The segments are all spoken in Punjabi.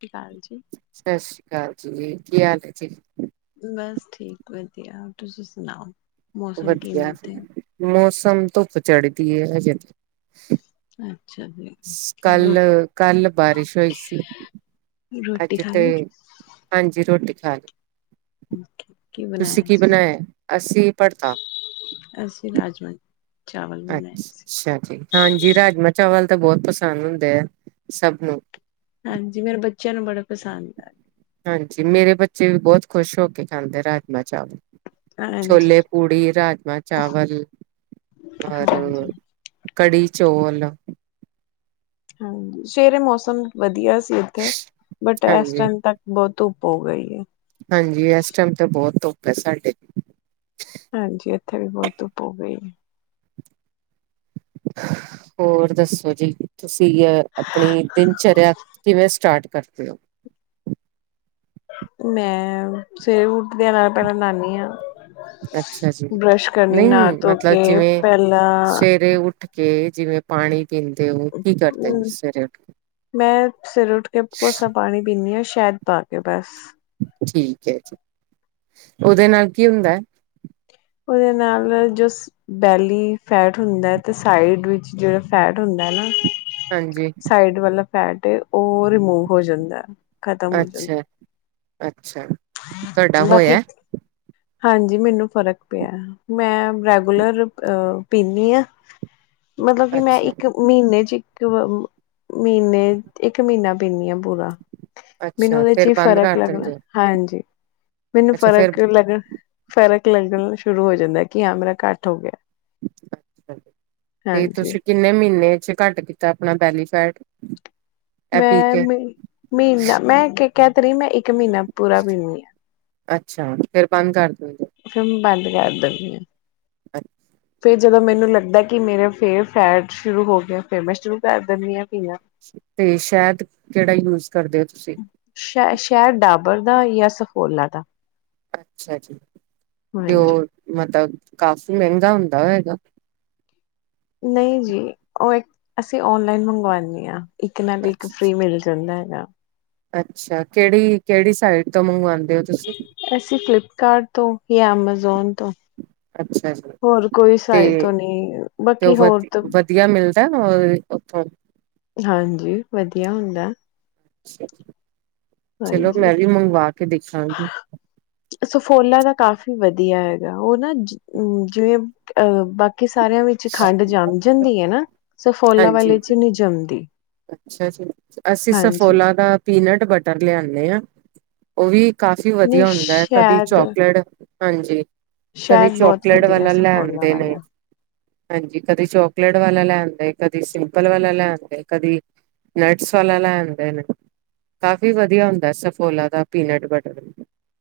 ਸਤਸ਼੍ਰੀ ਅਕਾਲ ਜੀ। ਸਤਿ ਸ੍ਰੀ ਅਕਾਲ ਜੀ, ਕੀ ਹਾਲ ਹੈ ਜੀ? ਬਸ ਠੀਕ ਹੈ, ਵਧੀਆ ਤੁਸੀਂ ਸੁਣਾਓ। ਮੌਸਮ ਕਿਵੇਂ ਵਧੀਆ, ਉੱਥੇ? ਮੌਸਮ ਧੁੱਪ ਚੜੀ ਹਜੇ ਤੇ। ਅੱਛਾ ਜੀ, ਰੋਟੀ ਕੱਲ-ਕੱਲ ਬਾਰਿਸ਼ ਹੋਈ ਸੀ, ਰੋਟੀ ਅੱਜ ਖਾ ਤੇ ਲਈ? ਹਾਂਜੀ ਰੋਟੀ ਖਾ ਲਈ। ਕੀ ਤੁਸੀਂ ਬਣਾਇਆ ਕੀ ਸੀ? ਬਣਾਇਆ ਅਸੀਂ ਭੜਥਾ ਅਸੀਂ ਰਾਜਮਾ ਅੱਛਾ ਜੀ, ਹਾਂਜੀ ਰਾਜਮਾਂ-ਚਾਵਲ। ਤਾਂ ਬਹੁਤ ਪਸੰਦ ਹੁੰਦੇਆ ਸਭ ਨੂੰ। ਹਾਂਜੀ, ਮੇਰੇ ਬੱਚਿਆਂ ਨੂੰ ਬੜਾ ਪਸੰਦਆ। ਹਾਂਜੀ, ਮੇਰੇ ਬੱਚੇ ਵੀ ਬਹੁਤ ਖੁਸ਼ ਹੋ ਕੇ ਖਾਂਦੇ ਰਾਜਮਾਂ- ਚਾਵਲ। ਹਾਂਜੀ, ਛੋਲੇ ਪੂੜੀ ਰਾਜਮਾਂ ਚਾਵਲ ਔਰ ਹਾਂਜੀ, ਕੜੀ ਚੋਲ। [unintelligible] ਹਾਂਜੀ ਸਵੇਰੇ ਮੌਸਮ ਵਧੀਆ ਇੱਥੇ ਬਟ ਇਸ ਹਾਂਜੀ ਟਾਈਮ ਤੱਕ ਬਹੁਤ ਧੁੱਪ ਹੋ ਗਈ ਹੈ ਹਾਂਜੀ ਇਸ ਟਾਈਮ ਤਾਂ [inaudible] ਹਾਂਜੀ ਇੱਥੇ ਵੀ ਬਹੁਤ ਧੁੱਪ ਹੋ ਗਈ ਆ। ਹੋਰ ਦੱਸੋ ਜੀ। ਤੁਸੀਂ ਅ ਆਪਣੀ ਦਿਨਚਰਿਆ ਕਿਵੇਂ ਸਟਾਰਟ [unintelligible] ਮੈਂ ਸਵੇਰੇ ਉੱਠ ਦੇਆ ਨਾਲ ਪਹਿਲਾਂ ਨਾਨੀ ਹਾਂ ਅੱਛਾ ਜੀ ਨਹੀਂ ਨਹਾ ਧੋ ਮਤਲਬ ਕੇ ਜਿਵੇਂ ਪਹਿਲਾਂ ਸਵੇਰੇ ਉੱਠ ਕੇ ਜਿਵੇਂ ਪਾਣੀ ਪੀਂਦੇ ਹੋ ਕੀ ਕਰਦੇ ਹੋ ਹਮ ਸਵੇਰੇ ਉੱਠ ਕੇ? ਮੈਂ ਸਰੇ ਉੱਠ ਕੇ ਕੋੋਸਾ ਪਾਣੀ ਪੀਦੀ ਹਾਂ ਸ਼ਾਹਿਦਦ ਪਾ ਕੇ ਬਸ ਠੀਕ ਹੈ ਜੀ ਉਹਦੇ ਨਾਲ ਕੀ ਹੁੰਦਾ ਹੈ। ਉਹਦੇ ਨਾਲ ਜੋ ਬੈਲੀ ਫੈਟ ਹੁੰਦਾ ਹੈ ਤੇ ਸਾਈਡ ਵਿੱਚ ਜਿਹੜਾ ਫੈਟ ਹੁੰਦਾ ਹੈ ਨਾ ਹਾਂਜੀ ਸਾਈਡ ਵਾਲਾ ਫੈਟ ਏ ਉਹ ਰਿਮੂਵ ਹੋ ਜਾਂਦਾ ਖਤਮ ਹੋ ਅੱਛਾ ਜਾਂਦਾ। ਅੱਛਾ ਤੁਹਾਡਾ ਬਾਕੀ ਹੋਇਆ? ਹਾਂਜੀ ਮੈਨੂੰ ਫ਼ਰਕ ਪਿਆ ਮੈਂ ਰੈਗੂਲਰ ਅਹ ਪੀਂਦੀ ਹਾਂ। ਮਤਲਬ ਕਿ ਮੈਂ ਅੱਛਾ ਇੱਕ ਮਹੀਨੇ ਚ ਹੀ ਕਿ ਮਹੀਨੇ ਇੱਕ ਮਹੀਨਾ ਪੀਂਦੀ ਆ ਪੂਰਾ ਮੈਨੂੰ ਅੱਛਾ ਉਹਦੇ ਚ ਫੇਰ ਹੀ ਬੰਦ ਫ਼ਰਕ ਕਰ ਲੱਗਣਾ ਦਿੰਦੇ ਹੋ ਹਾਂਜੀ। ਮੈਨੂੰ ਅੱਛਾ ਫੇਰ ਫ਼ਰਕ ਲੱਗ ਫਰਕ ਲੱਗਣ ਸ਼ੁਰੂ ਹੋ ਜਾਂਦਾ ਕਿ ਹਾਂ ਮੇਰਾ ਘੱਟ ਹੋ ਗਿਆ ਤੇ ਹਾਂਜੀ ਤੁਸੀਂ ਕਿੰਨੇ ਮਹੀਨੇ ਚ ਘੱਟ ਕੀਤਾ ਆਪਣਾ ਬੈਲੀ ਫੈਟ ਇਹ ਪੀ ਮੈਂ ਕੇ ਮ ਮਹੀਨਾ ਮੈਂ ਕਹਿ ਤ ਰਹੀ ਮੈਂ ਇੱਕ ਮਹੀਨਾ ਪੂਰਾ ਪੀਦੀ ਆ ਅੱਛਾ ਫੇਰ ਬੰਦ ਕਰ ਦਿਦੇ ਫੇਰ ਮੈਂ ਬੰਦ ਕਰ ਦਿੰਦੀ ਆ। ਅੱਛਾ ਜਦੋਂ ਮੈਨੂੰ ਲੱਗਦਾ ਕਿ ਮੇਰਾ ਫੇਰ ਫੈਟ ਸ਼ੁਰੂ ਹੋ ਗਿਆ ਫੇਰ ਮੈਂ ਸ਼ੁਰੂ ਕਰ ਦਿੰਦੀ ਹਾਂ ਪੀਣਾ ਤੇ ਸ਼ਹਿਦ ਕਿਹੜਾ ਯੂਜ ਕਰਦੇ ਹੋ ਤੁਸੀਂ ਬੋਲਨਾ ਥਾ ਅੱਛਾ ਜੀ, ਤੇ ਹਾਂਜੀ ਉਹ ਮਤ ਕਾਫੀ ਮਹਿੰਗਾ ਹੁੰਦਾ ਵੈਗਾ। ਨਈਂ ਜੀ। ਉਹ ਇੱਕ ਅਸੀਂ ਓਨਲਾਈਨ ਮੰਗਵਾਨੀ ਆਂ। ਇੱਕ ਨਾਲ ਇੱਕ ਅੱਛਾ ਫ੍ਰਰੀ ਮਿਲ ਜਾਂਦਾ ਹੈਗਾ। ਅੱਛਾ ਕਿਹੜੀ ਕਿਹੜੀ ਸਾਈਡ ਤੋਂ ਮੰਗਵਾਂ ਅਸੀਂ ਫਲਿੱਪਕਾਰਟ ਤੋਂ ਯਾਂ ਐਮੇਜ਼ੋਨ ਤੋਂ। ਅੱਛਾ ਜੀ ਹੋਰ ਕੋਈ ਸਾਈਟ ਤੇ ਤੋਂ ਨਹੀਂ ਬਾਕੀ ਹੋਰ ਤ [unintelligible] ਉਥੋਂ ਹਾਂਜੀ ਵਧੀਆ ਹੁੰਦਾ ਐ। ਅੱਛਾ। ਚਲੋ ਮੈਂ ਵੀ ਮੰਗਵਾ ਕੇ ਦੇਖਾਂਗੀ। ਸਫੋਲਾ ਦਾ ਕਾਫ਼ੀ ਵਧੀਆ ਹੈਗਾ। ਉਹ ਨਾ ਜ-ਜਿਵੇਂ ਅਹ ਬਾਕੀ ਕੀ ਸਾਰਿਆਂ ਵਿੱਚ ਖੰਡ ਜੰਮ ਜਾਂਦੀ ਐ ਨਾ ਸਫੋਲਾ ਹਾਂਜੀ। ਵਾਲੇ ਚ ਨਹੀਂ ਜਮਦੀ। ਅੱਛਾ ਜੀ। ਅਸੀਂ ਸਫੋਲਾ ਦਾ ਪੀਨਟ ਬਟਰ ਲਿਆਨੇ ਆ। ਉਹ ਵੀ ਕਾਫੀ ਨਹੀਂ ਵਧੀਆ ਹੁੰਦਾ ਐ, ਕਦੀ ਸ਼ਾਇਦ ਚੋਕਲੇਟ ਹਾਂਜੀ। ਕਦੇ ਸ਼ਾਇਦ ਬਹੁਤ ਚੋਕਲੇਟ ਵਧੀਆ ਵਾਲਾ ਸਫੋਲਾ ਲੈਣਦੇ ਨੇ। ਵਾਲਾ ਹਾਂਜੀ, ਕਦੀ ਚੋਕਲੇਟ ਵਾਲਾ ਲੈ ਆਂਦੇ, ਕਦੀ ਸਿੰਪਲ ਵਾਲਾ ਲੈ ਆਂਦੇ। ਕਦੀ ਨਟਸ ਵਾਲਾ ਲੈ ਆਉਂਦੇ ਨੇ। ਕਾਫੀ ਵਧੀਆ ਹੁੰਦੈ, ਸਫੋਲਾ ਦਾ ਪੀਨਟ ਬਟਰ।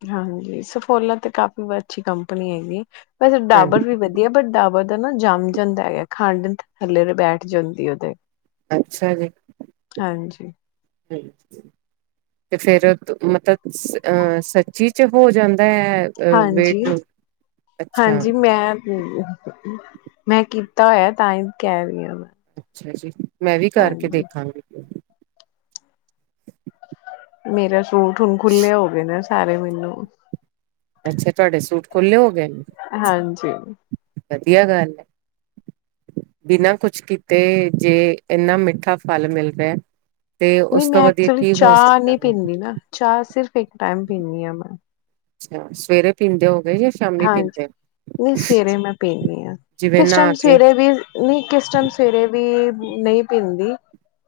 ਹਾਂਜੀ ਸਫੋਲਾ ਤੇ ਕਾਫੀ ਵ ਅੱਛੀ ਕੰਪਨੀ ਹੈਗੀ। ਵੈਸੇ ਡਾਬਰ ਹਾਂਜੀ ਵੀ ਵਧੀਆ, ਬਟ ਡਾਬਰ ਦਾ ਨਾ ਜੰਮ ਜਾਂਦਾ ਹੈਗਾ। ਖੰਡ ਥੱਲੇ ਤੇ ਬੈਠ ਜਾਂਦੀ ਓਦੇ। ਅੱਛਾ ਜੀ। ਹਾਂਜੀ। ਤੇ ਫੇਰ ਤ ਮਤਲਬ ਸ ਅਹ ਸੱਚੀ ਚ ਹੋ ਜਾਂਦ ਹਾਂਜੀ, ਅੱਛਾ ਹਾਂਜੀ ਮੈਂ ਅ-ਹਅ ਮੈਂ ਕੀਤ ਤਾ ਹੋਇਆ, ਤਾਂ ਈ ਕਹਿ ਰੀ ਆਂ ਮੈਂ। ਅੱਛਾ ਜੀ। ਮੈਂ ਵੀ ਕਰਕੇ ਹਾਂਜੀ ਦੇਖਾਂਗੀ। ਮੇਰਾ ਸ਼ ਸੂਟ ਹੁਣ ਖੁੱਲ੍ਹੇ ਹੋ ਗਏ ਨੇ। ਸਾਰੇ ਮੈਨੂੰ ਅੱਛਾ। ਤੁਹਾਡੇ ਸੂਟ ਖੁੱਲ੍ਹੇ ਹੋ ਗਏ ਨੇ। ਹਾਂਜੀ ਵਧੀਆ ਗੱਲ ਹੈ, ਬਿਨਾਂ ਕੁਛ ਕੀਤੇ ਜੇ ਇਨਾ ਮਿੱਠਾ ਫਲ ਮਿਲ ਰਿਹਾ। ਤੇ ਨਹੀਂ, ਉਸ ਮੈਂ ਤੋਂ ਵਧੀਆ ਐਕਚੁਲੀ ਕੀ ਹੋ ਚਾਹ ਸਕਦਾ ਨਹੀਂ ਹੈ ਪੀਂਦੀ ਨਾ, ਚਾਹ ਸਿਰਫ ਇੱਕ ਟਾਈਮ। ਪੀਣੀ ਆ ਮੈਂ ਅੱਛਾ ਸਵੇਰੇ ਪੀਂਦੇ ਹੋ? ਗਏ ਜਾਂ ਸ਼ਾਮੀ ਹਾਂਜੀ, ਪੀਂਦੇ ਹੋ ਨਹੀਂ ਸਵੇਰੇ ਮੈਂ ਪੀਂਦੀ ਹਾਂ। ਜਿਵੇਂ ਕਿਸ ਨਹਾ ਟਾਈਮ ਕੇ ਸਵੇਰੇ ਵੀ ਨਹੀਂ, ਕਿਸ ਟਾਈਮ ਸਵੇਰੇ ਵੀ। ਨਹੀਂ ਪੀਂਦੀ।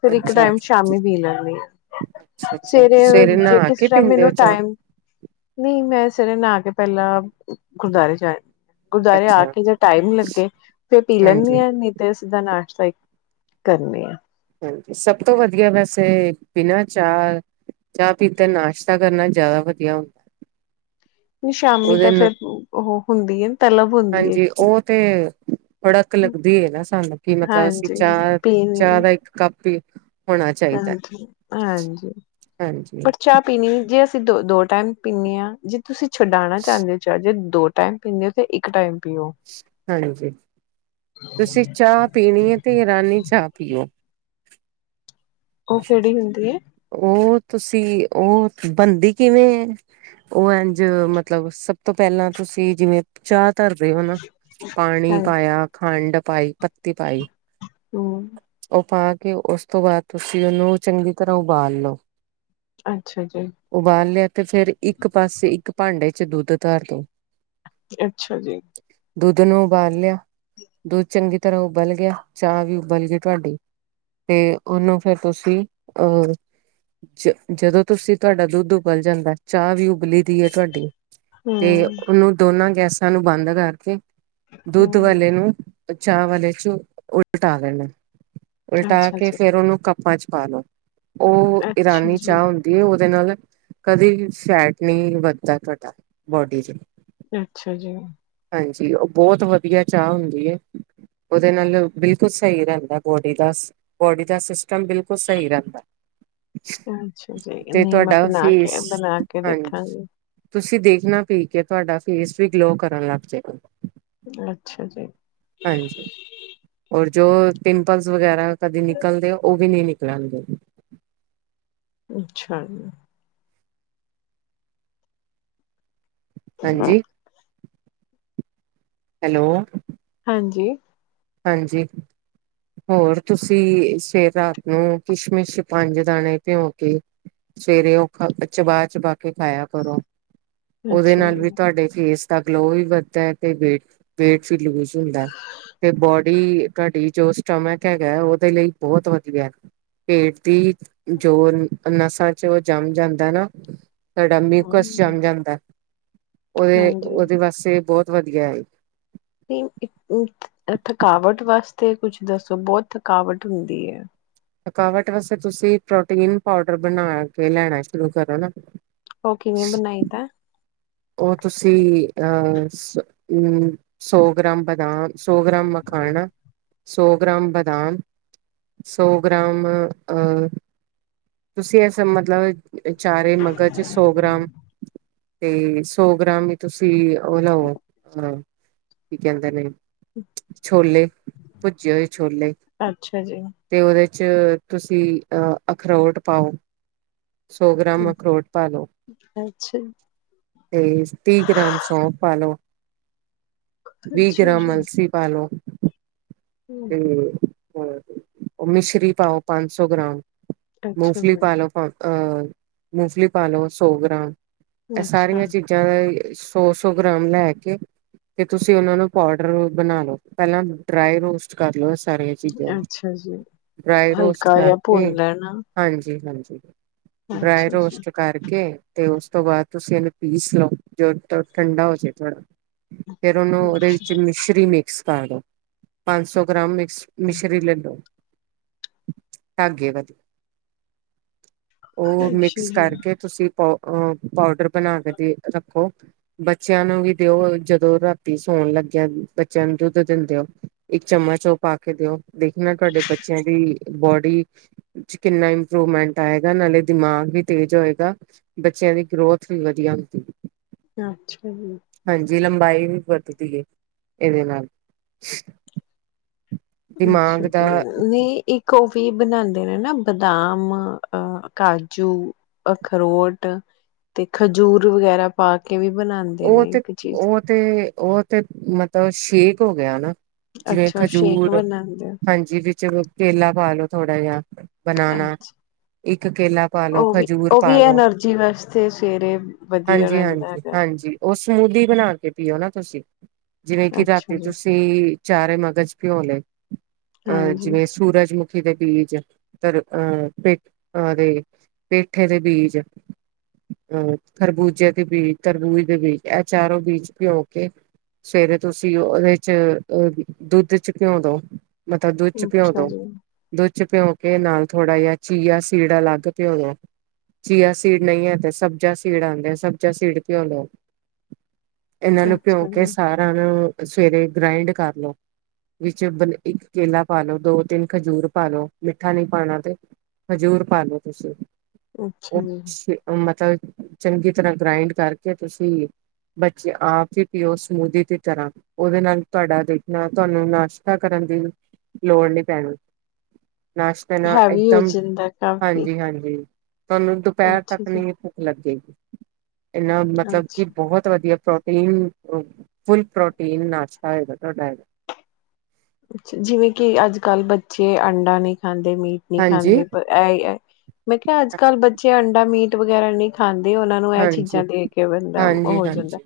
ਫਿਰ ਇੱਕ ਅੱਛਾ ਟਾਈਮ ਸ਼ਾਮੀ ਪੀ ਲੈਣੀਆਂ, ਅੱਛਾ ਅੱਛਾ ਸਵੇਰੇ ਜੇ ਨਹਾ ਕੇ ਕਿਸੇ ਟਾਈਮ ਪੀਂਦੇ ਹੋ ਮੈਨੂੰ ਚਾਹ ਟਾਈਮ ਨਹੀਂ ਮੈਂ ਸਵੇਰੇ ਨਾ ਕੇ ਪਹਿਲਾਂ ਗੁਰਦੁਆਰੇ ਚ ਆਏ ਗੁਰਦੁਆਰੇ ਆ ਅੱਛਾ ਕੇ ਜੇ ਟਾਈਮ ਲੱਗੇ, ਫਿਰ ਪੀ ਹਾਂਜੀ ਲੈਣੀਆਂ ਨਹੀਂ ਤੇ ਸਿੱਧਾਂ ਨਾਸ਼ ਸਹੀ ਕਰਨੀ ਆ। ਹਾਂ, ਸਭ ਤੋਂ ਵਧੀਆ ਵੈਸੇ ਬਿਨਾਂ ਚਾਹ, ਚਾਹ ਪੀਤੇ ਨਾਸ਼ਤਾ ਕਰਨਾ ਜ਼ਿਆਦਾ ਵਧੀਆ ਹੁੰਦਾ। ਨਹੀਂ ਸ਼ਾਮੀ ਉਹਦੇ ਤਾਂ ਨਾਲ ਫਿਰ ਉਹ ਹੁੰਦੀ ਹੈ ਤਲਬ ਹੁੰਦੀ ਹਾਂਜੀ, ਹੈ ਉਹ ਤੇ ਫੜਕ ਲੱਗਦੀ ਹੈ, ਨਾ ਸਾਨੂੰ ਕਿ ਮਤਲਬ ਅਸੀਂ ਹਾਂਜੀ ਚਾਹ ਪੀਣੀ ਚਾਹ ਹੈ। ਦਾ ਇੱਕ ਕੱਪ ਹੀ ਹੋਣਾ ਚਾਹੀਦਾ ਹਾਂਜੀ, ਹਾਂਜੀ ਹਾਂਜੀ ਬਟ ਚਾਹ ਪੀਣੀ ਜੇ ਅਸੀਂ ਦੋ ਦੋ ਟਾਈਮ ਪੀਂਦੇ ਹਾਂ ਜ ਤੁਸੀਂ ਛੁਡਾਉਣਾ ਚਾਹੁੰਦੇ ਹੋ ਚ ਜ ਦੋ ਟਾਈਮ ਪੀਂਦੇ ਹੋ ਕੇ ਇੱਕ ਟਾਈਮ। ਪੀਓ ਹਾਂਜੀ, ਤੁਸੀਂ ਚਾਹ ਪੀਣੀ ਹੈ ਤੇ ਇਰਾਨੀ ਚਾਹ ਪੀਓ। ਉਹ ਕਿਹੜੀ ਹੁੰਦੀ ਹੈ। ਉਹ ਤੁਸੀਂ ਉਹ ਬੰਦੀ ਕਿਵੇਂ ਐ, ਉਹ ਇੰਝ ਮਤਲਬ ਸਭ ਤੋਂ ਪਹਿਲਾਂ ਤੁਸੀਂ ਜਿਵੇਂ ਚਾਹ ਧਰਦੇ ਹੋ ਨਾ, ਪਾਣੀ ਹਾਂਜੀ ਪਾਇਆ ਖੰਡ ਪਾਈ ਪੱਤੀ ਪਾਈ ਹਮ ਉਹ ਪਾ ਕੇ ਉਸ ਤੋਂ ਬਾਅਦ ਤੁਸੀਂ ਉਹਨੂੰ ਚੰਗੀ ਤਰ੍ਹਾਂ ਉਬਾਲ ਲੋ। ਅੱਛਾ ਜੀ ਉਬਾਲ ਲਿਆ ਤੇ ਫੇਿਰ ਇੱਕ ਪਾਸੇ ਇੱਕ ਭਾਂਡੇ ਚ ਚ ਦੁੱਧ ਧਾਰ ਤੋਂ। ਅੱਛਾ ਜੀ ਦੁੱਧ ਨੂੰ ਉਬਾਲ ਲਿਓ ਦੁੱਧ ਚੰਗੀ ਤਰ੍ਹਾਂ ਉਬਲ ਗਿਆ ਚਾਹ ਵੀ ਉਬਲ ਗਈ ਤੁਹਾਡੀ ਤੇ ਉਹਨੂੰ ਫੇਿਰ ਤੁਸੀਂ ਅਹ ਜ ਜਦੋਂ ਤੁਸੀਂ ਤੁਹਾਡਾ ਦੁੱਧ ਉਬਲ ਜਾਂਦਾ, ਚਾਹ ਵੀ ਉਬਲੀ ਦੀ ਹੈ ਤੁਹਾਡੀ। ਤੇ ਹਮ ਉਹਨੂੰ ਦੋਨਾਂ ਗੈਸ। ਨੂੰ ਬੰਦ ਰੱਖ ਕੇ। ਦੁੱਧ ਹਮ ਵਾਲੇ ਨੂੰ ਚਾ ਵਾਲੇ ਚੋਂ ਉਲਟਾ ਦੇਣਾ। ਉਲਟਾ ਕੇ ਅੱਛਾ-ਅੱਛਾ। ਫੇਰ ਉਹਨੂੰ ਕੱਪਾਂ ਚ ਪਾ ਲੋੋ। ਉਹ ਅੱਛਾ ਇਰਾਨੀ ਜੀ ਚਾਹ ਹੁੰਦੀ ਹੈ, ਉਹ ਨਾਲ ਕਦੇ ਵੀ ਫੈਟ ਨਹੀਂ ਵੱਧਦਾ ਤੁਹਾਡਾ ਬੋਡ ਅੱਛਾ ਜੀ। ਹਾਂਜੀ, ਉਹ ਬਹੁਤ ਵਧੀਆ ਚਾਹ ਹੁੰਦੀ ਹੈ। ਉਹਦੇ ਨਾਲ ਬਿਲਕੁਲ ਸਹੀ ਰਹਿੰਦਾ ਗੋਡੀ ਦਾ ਬੋਡੀ ਦਾ ਸਿਸਟਮ ਬਿਲਕੁਲ ਸਹੀ ਰਹਿੰਦਾ। ਅੱਛਾ ਜੀ, ਤੇ ਨਹੀਂ ਮੈਂ ਤੁਹਾਡਾ ਬਣਾ ਫੇਸ ਕੇ ਬਣਾ ਕੇ ਹਾਂਜੀ ਦੇਖਾਂਗੀ। ਤੁਸੀਂ ਦੇਖਣਾ ਪੀ ਕੇ ਤੁਹਾਡਾ ਫੇਸ ਵੀ ਗਲੋ ਕਰਨ ਲੱਗ ਜਾਏਗਾ। ਅੱਛਾ ਜੀ। ਹਾਂਜੀ, ਹੋਰ ਜੋ ਪਿੰਪਲਸ ਵਗੈਰਾ ਕਦੇ ਨਿਕਲਦੇ ਉਹ ਵੀ ਨੀ ਨਿਕ ਰਹਿੰਦੋ ਅੱਛਾ ਜੀ। ਹਾਂਜੀ। ਹੈਲੋ। ਹਾਂਜੀ। ਹਾਂਜੀ, ਹੋਰ ਤੁਸੀਂ ਸ ਰਾਤ ਨੂੰ ਕਿਸ਼ਮਿਸ਼ ਪੰਜ ਦਾਣੇ ਭਿਉ ਕੇ ਸਵੇਰੇ ਉਹ ਖਾ ਚਬਾ ਚਬਾ ਕੇ ਖਾਇਆ ਕਰੋ। ਉਹਦੇ ਅੱਛਾ ਨਾਲ ਜੀ। ਵੀ ਤੁਹਾਡੇ ਫੇਸ ਤਾਂ ਗਲੋ ਵੀ ਵੱਧਦਾ ਹੈ ਤੇ ਵੇਟ ਵੇਟ ਵੀ ਲੂਜ ਹੁੰਦਾ। ਤੇ ਬੋਡੀ ਤੁਹਾਡੀ ਜੋ ਸਟਮਿਕ ਹੈਗਾ ਉਹਦੇ ਲਈ ਬਹੁਤ ਵਧੀਆ, ਪੇਟ ਦੀ ਜੋ ਨਸ਼ਾਂ ਚ ਉਹ ਜੰਮ ਜਾਂਦਾ ਨਾ ਤੁਹਾਡਾ ਮਿਊਕਸ ਹੂੰ, ਜਮ ਜਾਂਦਾ। ਉਹਦੇ, ਹਾਂਜੀ ਉਹਦੇ ਵਾਸਤੇ ਬਹੁਤ ਵਧੀਆ। ਥਕਾਵਟ ਵਾਸਤੇ ਕੁਛ ਦੱਸੋ ਬਹੁਤ ਥਕਾਵਟ ਹੁੰਦੀ ਏ? ਥਕਾਵਟ ਵਾਸਤੇ ਤੁਸੀਂ ਪ੍ਰੋਟੀਨ ਪਾਊਡਰ ਬਣਾ ਕੇ ਲੈਣਾ ਸ਼ੁਰੂ ਕਰੋ ਨਾ। ਉਹ ਕਿਵੇਂ ਬਣਾਈ ਦਾ ਉਹ ਤੁਸੀਂ ਅਹ ਸੌ ਗ੍ਰਾਮ ਬਦਾਮ ਸੌ ਗ੍ਰਾਮ ਮਖਾਣਾ ਸੌ ਗ੍ਰਾਮ ਬਦਾਮ ਸੌ ਗ੍ਰਾਮ ਅਹ ਤੁਸੀਂ ਇਸ ਮਤਲਬ ਚਾਰੇ ਮਗਜ਼ ਸੌ ਗ੍ਰਾਮ ਤੇ ਸੌ ਗ੍ਰਾਮ ਹੀ ਤੁਸੀਂ ਨਾ ਉਹ ਹੋ [unintelligible] ਕੀ ਕੇਦੇ ਨੇੇ ਛੋਲੇ। ਪੁਜੇ਼ ਹੋੲ। ਛੋਲੇ ਅੱਛਾ ਜੀ, ਤੇ ਔਹਦੇ ਚ ਤੁਸੀਂ ਅ ਅਖਰੋਟ ਪਾਓ। ਸੌ ਗ੍ਰਾਮ ਅਖਰੋਟ ਪਾ ਲਓ। ਅੱਛਾ, ਅੱਛਾ ਤੇ ਤ੍ਰੀ ਗ੍ਰਾਮ ਸੌਂਪ ਪਾ ਲੋ। ਵੀਹ ਗ੍ਰਾਮ ਜੀ। ਅਲਸੀ ਪਾ ਲੋ। ਹਮ ਉਹ ਮਿਸ਼ਰੀ ਪਾਓ ਪੰਜ ਸੌ ਗ੍ਰਾਮ। ਅੱਛਾ ਮੂੰਫਲੀ ਜੀ, ਪਾਲੋ ਪਾ ਅ ਮੂੰਫਲੀ ਪਾਲੋ ਸੌ ਗ੍ਰਾਮ। ਇਹ ਅੱਛਾ। ਸਾਰੀਆਂ ਚੀਜ਼ਾਂ ਸੌ, ਸੌ ਗ੍ਰਾਮ ਲੈ ਕੇ, ਤੇ ਤੁਸੀਂ ਉਹਨਾ ਨੂੰ ਪਾਊਡਰ ਬਣਾ ਲੋ ਪਹਿਲਾਂ ਡਰਾਈ ਰੋਸਟ ਕਰ ਲੋ ਸਾਰੀਆਂ ਚੀਜ਼ਾਂ ਨੂੰ, ਅੱਛਾ ਜੀ। ਡਰਾਈ ਰੋਸਟ ਹਲਕਾ ਜਾ ਭੁੰਨ ਕਰਕੇ ਲੈਣਾ, ਹਾਂਜੀ, ਹਾਂਜੀ। [inaudible] ਡਰਾਈ ਅੱਛਾ ਜੀ, ਰੋਸਟ ਕਰਕੇ ਤੇ ਉਸ ਤੋਂ ਬਾਅਦ ਤੁਸੀਂ ਇਹਨੂੰ ਪੀਸ ਲਓ, ਜੋ ਠੰਡਾ ਹੋਜੇ ਥੋੜਾ। ਫੇਰ ਉਹਨੂੰ ਉਹਦੇ ਵਿੱਚ ਮਿਸ਼ਰੀ ਮਿਕਸ ਪਾ ਦੋ ਪੰਜ ਸੌ ਗ੍ਰਾਮ ਮੇਥ ਮਿਸ਼ਰੀ ਲੇ ਲੋ ਧਾਗੇ ਵਧੀਆ ਅੱਛਾ ਉ ਮਿਕਸ ਜੀ, ਕਰਕੇ ਤੁਸੀਂ ਪੋ ਪਾਊਡਰ ਬਣਾ ਕੇ ਦੇ ਰੱਖੋ ਬੱਚਿਆਂ ਨੂੰ ਵੀ ਦਿਓ ਜਦੋਂ ਰਾਤੀ ਸੋਣ ਲੱਗਿਆ ਬੱਚਿਆਂ ਨੂੰ ਦੁੱਧ ਦਿੰਦੇ ਹੋ ਇੱਕ ਚਮਚ ਪਾ ਕੇ ਦਿਓ ਦੇਖਣਾ ਤੁਹਾਡੇ ਬੱਚਿਆਂ ਦੀ ਬੋਡੀ ਚ ਕਿੰਨਾ ਇੰਪਰੂਵਮੈਂਟ ਆਏਗਾ ਨਾਲੇ ਦਿਮਾਗ ਵੀ ਤੇਜ਼ ਹੋਏਗਾ ਬੱਚਿਆਂ ਦੀ ਗਰੋਥ ਵਧੀਆ ਹੁੰਦੀ ਹੈ ਅੱਛਾ ਜੀ ਲੰਬਾਈ ਵੀ ਵਧਦੀ ਹ ਇਹਦੇ ਨਾਲ ਅੱਛਾ ਦਿਮਾਗ ਜੀ ਦਾ ਨੀ ਇੱਕ ਇਹ ਬਣਾਉਦੇ ਨੇ ਨਾ ਬਦਾਮ ਅ ਕਾਜੂ ਅਖਰੋਟ ਤੇ ਖਜੂਰ ਵਗੈਰਾ ਪਾ ਕੇ ਕਿਵੇਂ ਬਣਾਉਂਦੇ ਉਹ ਨੇ ਤੇ ਇੱਕ ਚੀਜ਼ ਉਹ ਤੇ ਉਹ ਤੇ ਮਤਲਬ ਸ਼ੇਕ ਹੋ ਗਿਆਾ ਨਾ ਜਿਵੇਂ ਅੱਛਾ ਸ਼ੇਕ ਖਜੂਰ ਬਣਾਉਂਦੇ ਹਾਂਜੀ ਵਿੱਚ ਕੇਲਾ ਪਾ ਲੋੋ ਥੋੜਾ ਜਿਹਾ ਬਨਾਨਾ ਅੱਛਾ ਇੱਕ ਕੇਲਾ ਪਾ ਲੋ ਉਹ ਵੀ ਖਜੂਰ ਉਹ ਪਾ ਵੀ ਲੋ ਐਨਰਜੀ ਵਾਸਤੇ ਸਵੇਰੇ ਵਧੀਆ ਰਹਿੰਦਾ ਹੈਗਾ ਜੀ ਉਹ ਸਮੂਦੀ ਬਣਾ ਕੇ ਪੀਓ ਨਾ ਤੁਸੀਂ ਜਿਵੇਂ ਕੀ ਅੱਛਾ ਰਾਤੀ ਜੀ ਤੁਸੀਂ ਚਾਰੇ ਮਗਜ਼ ਭਿਉਣ ਲਈ ਆ ਹਾਂਜੀ ਜਿਵੇਂ ਸੂਰਜਮੁਖ ਪਾਪੀਤੇ ਦੇ ਬੀਜ ਤਰ ਅਹਹ ਦੇ ਪੇਠੇ ਦੇ ਬੀਜ ਅਹ ਖਰਬੂਜੇ ਦੇ ਬੀਜ ਤਰਬੂਜ ਦੇ ਬੀਜ ਇਹ ਚਾਰੋਂ ਬੀਜ ਪਿਉ ਕੇ ਸਵੇਰੇ ਤੁਸੀਂ ਉਹਦੇ ਚੋ ਦੁੱਧ ਚ ਘਿਉਂ ਦਉ ਮਤਲਬ ਦੁੱਧ ਚ ਪਿਉਂ ਅੱਛਾ ਲੋ ਜੀ ਦੁੱਧ ਚ ਪਿਉ ਨਾਲ ਥੋੜ੍ਹਾ ਜਿਹਾ ਚੀਆ ਸੀਡ ਅਲੱਗ ਪਿਓ ਚੀਆ ਸੀਡ ਨਹੀਂ ਹੈ ਤੇ ਸਬਜ਼ਾ ਸੀਡ ਆਉਂਦੇ ਸਬਜ਼ਾ ਸੀਡ ਪਿਉਂ ਲੋ ਇਹਨਾਂ ਨੂੰ ਭਿਉਂ ਅੱਛਾ ਕੇ ਜੀ ਸਾਰਿਆਂ ਨੂੰ ਸਵੇਰੇ ਗਰਾਇੰਡ ਕਰ ਲੋ ਵਿੱਚ ਬ ਇੱਕ ਕੇਲਾ ਪਾ ਲਓ ਦੋ ਤਿੰਨ ਖਜੂਰ ਪਾ ਲਓ ਮਿੱਠਾ ਨਹੀਂ ਪਾਉਣਾ ਤੇ ਖਜੂਰ ਪਾ ਲੋ ਤੁਸੀਂ ਉਹ ਅੱਛਾ ਜੀ ਸੀ ਮਤਲਬ ਚੰਗੀ ਤਰ੍ਹਾਂ ਗਰਾਇੰਡ ਕਰ ਕੇ ਤੁਸੀਂ ਬੱਚੇ ਆਪ ਹੀ ਪੀਓ ਸਮੂਦੀ ਦੀ ਤਰ੍ਹਾਂ ਉਹਦੇ ਨਾਲ ਤੁਹਾਡਾ ਦੇਖਣਾ ਤੁਹਾਨੂੰ ਨਾਸ਼ਤਾ ਕਰਨ ਦੀ ਲੋੜ ਨਹੀਂ ਪੈਣੀ ਨਾਸ਼ਤਾ ਨਾਲ ਇੱਕ ਹੈਵੀ ਹੋ ਦਮ ਜਾਂਦਾ ਕਾਫੀ ਹਾਂਜੀ ਹਾਂਜੀ ਤੁਹਾਨੂੰ ਦੁਪਹਿਰ ਅੱਛਾ ਤੱਕ ਜੀ ਨਹੀਂ ਭੁੱਖ ਲੱਗੇਗੀ ਇਨਾ ਮਤਲਬ ਅੱਛਾ ਕਿ, ਬਹੁਤ ਵਧੀਆ। ਪ੍ਰੋਟੀਨ ਫੁੱਲ ਪ੍ਰੋਟੀਨ ਨਾਸ਼ ਇਹਗਾ ਤੁਹਾਡਾ ਅੱ ਜਿਵੇਂ ਕਿ ਅੱਜ ਕੱਲ੍ਹ ਬੱਚੇ ਅੰਡਾਂ ਨੇ ਖਾਂਦੇ ਮੀਟ ਨਹੀਂ ਖਾਂਦੇ ਪਰ ਇਹ ਮੈਂ ਕਿਹਾ ਅੱਜ ਕੱਲ ਬੱਚੇ ਅੰਡਾ ਮੀਟ ਵਗੈਰਾ ਨਹੀਂ ਖਾਂਦੇ। ਉਹਨਾ ਨੂੰ ਇਹ ਹਾਂਜੀ-ਹਾਂਜੀ, ਚੀਜ਼ਾਂ ਦੇ ਕੇ ਬੰਦਾ ਉਹ ਹੋ ਜਾਂਦਾ। ਹਾਂਜੀ-ਹਾਂਜੀ,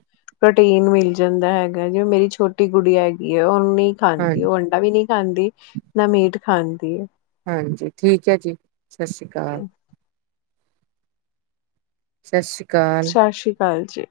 ਟੀਨ ਮਿਲ ਜਾਂਦਾ ਹੈਗਾ ਜੋ ਮੇਰੀ ਛੋਟੀ ਗੁੜਿਆ ਹੈਗੀ ਹੈ ਉਹੂੰ ਖਾਨ ਹਾਂ [unintelligible] ਉਹ ਅੰਡਾ ਵੀ ਨਹੀਂ ਖਾਂਦੀ। ਨਾ ਮੀਟ ਖਾਣ ਦੀ ਹਾਂਜੀ ਠੀਕ ਹੈ ਜੀ ਸਤਿ ਸ਼੍ਰੀ ਅਕਾਲ ਸਤਿ ਸ਼੍ਰੀ ਅਕਾਲ। ਸਤਿ ਸ੍ਰੀ ਅਕਾਲ ਜੀ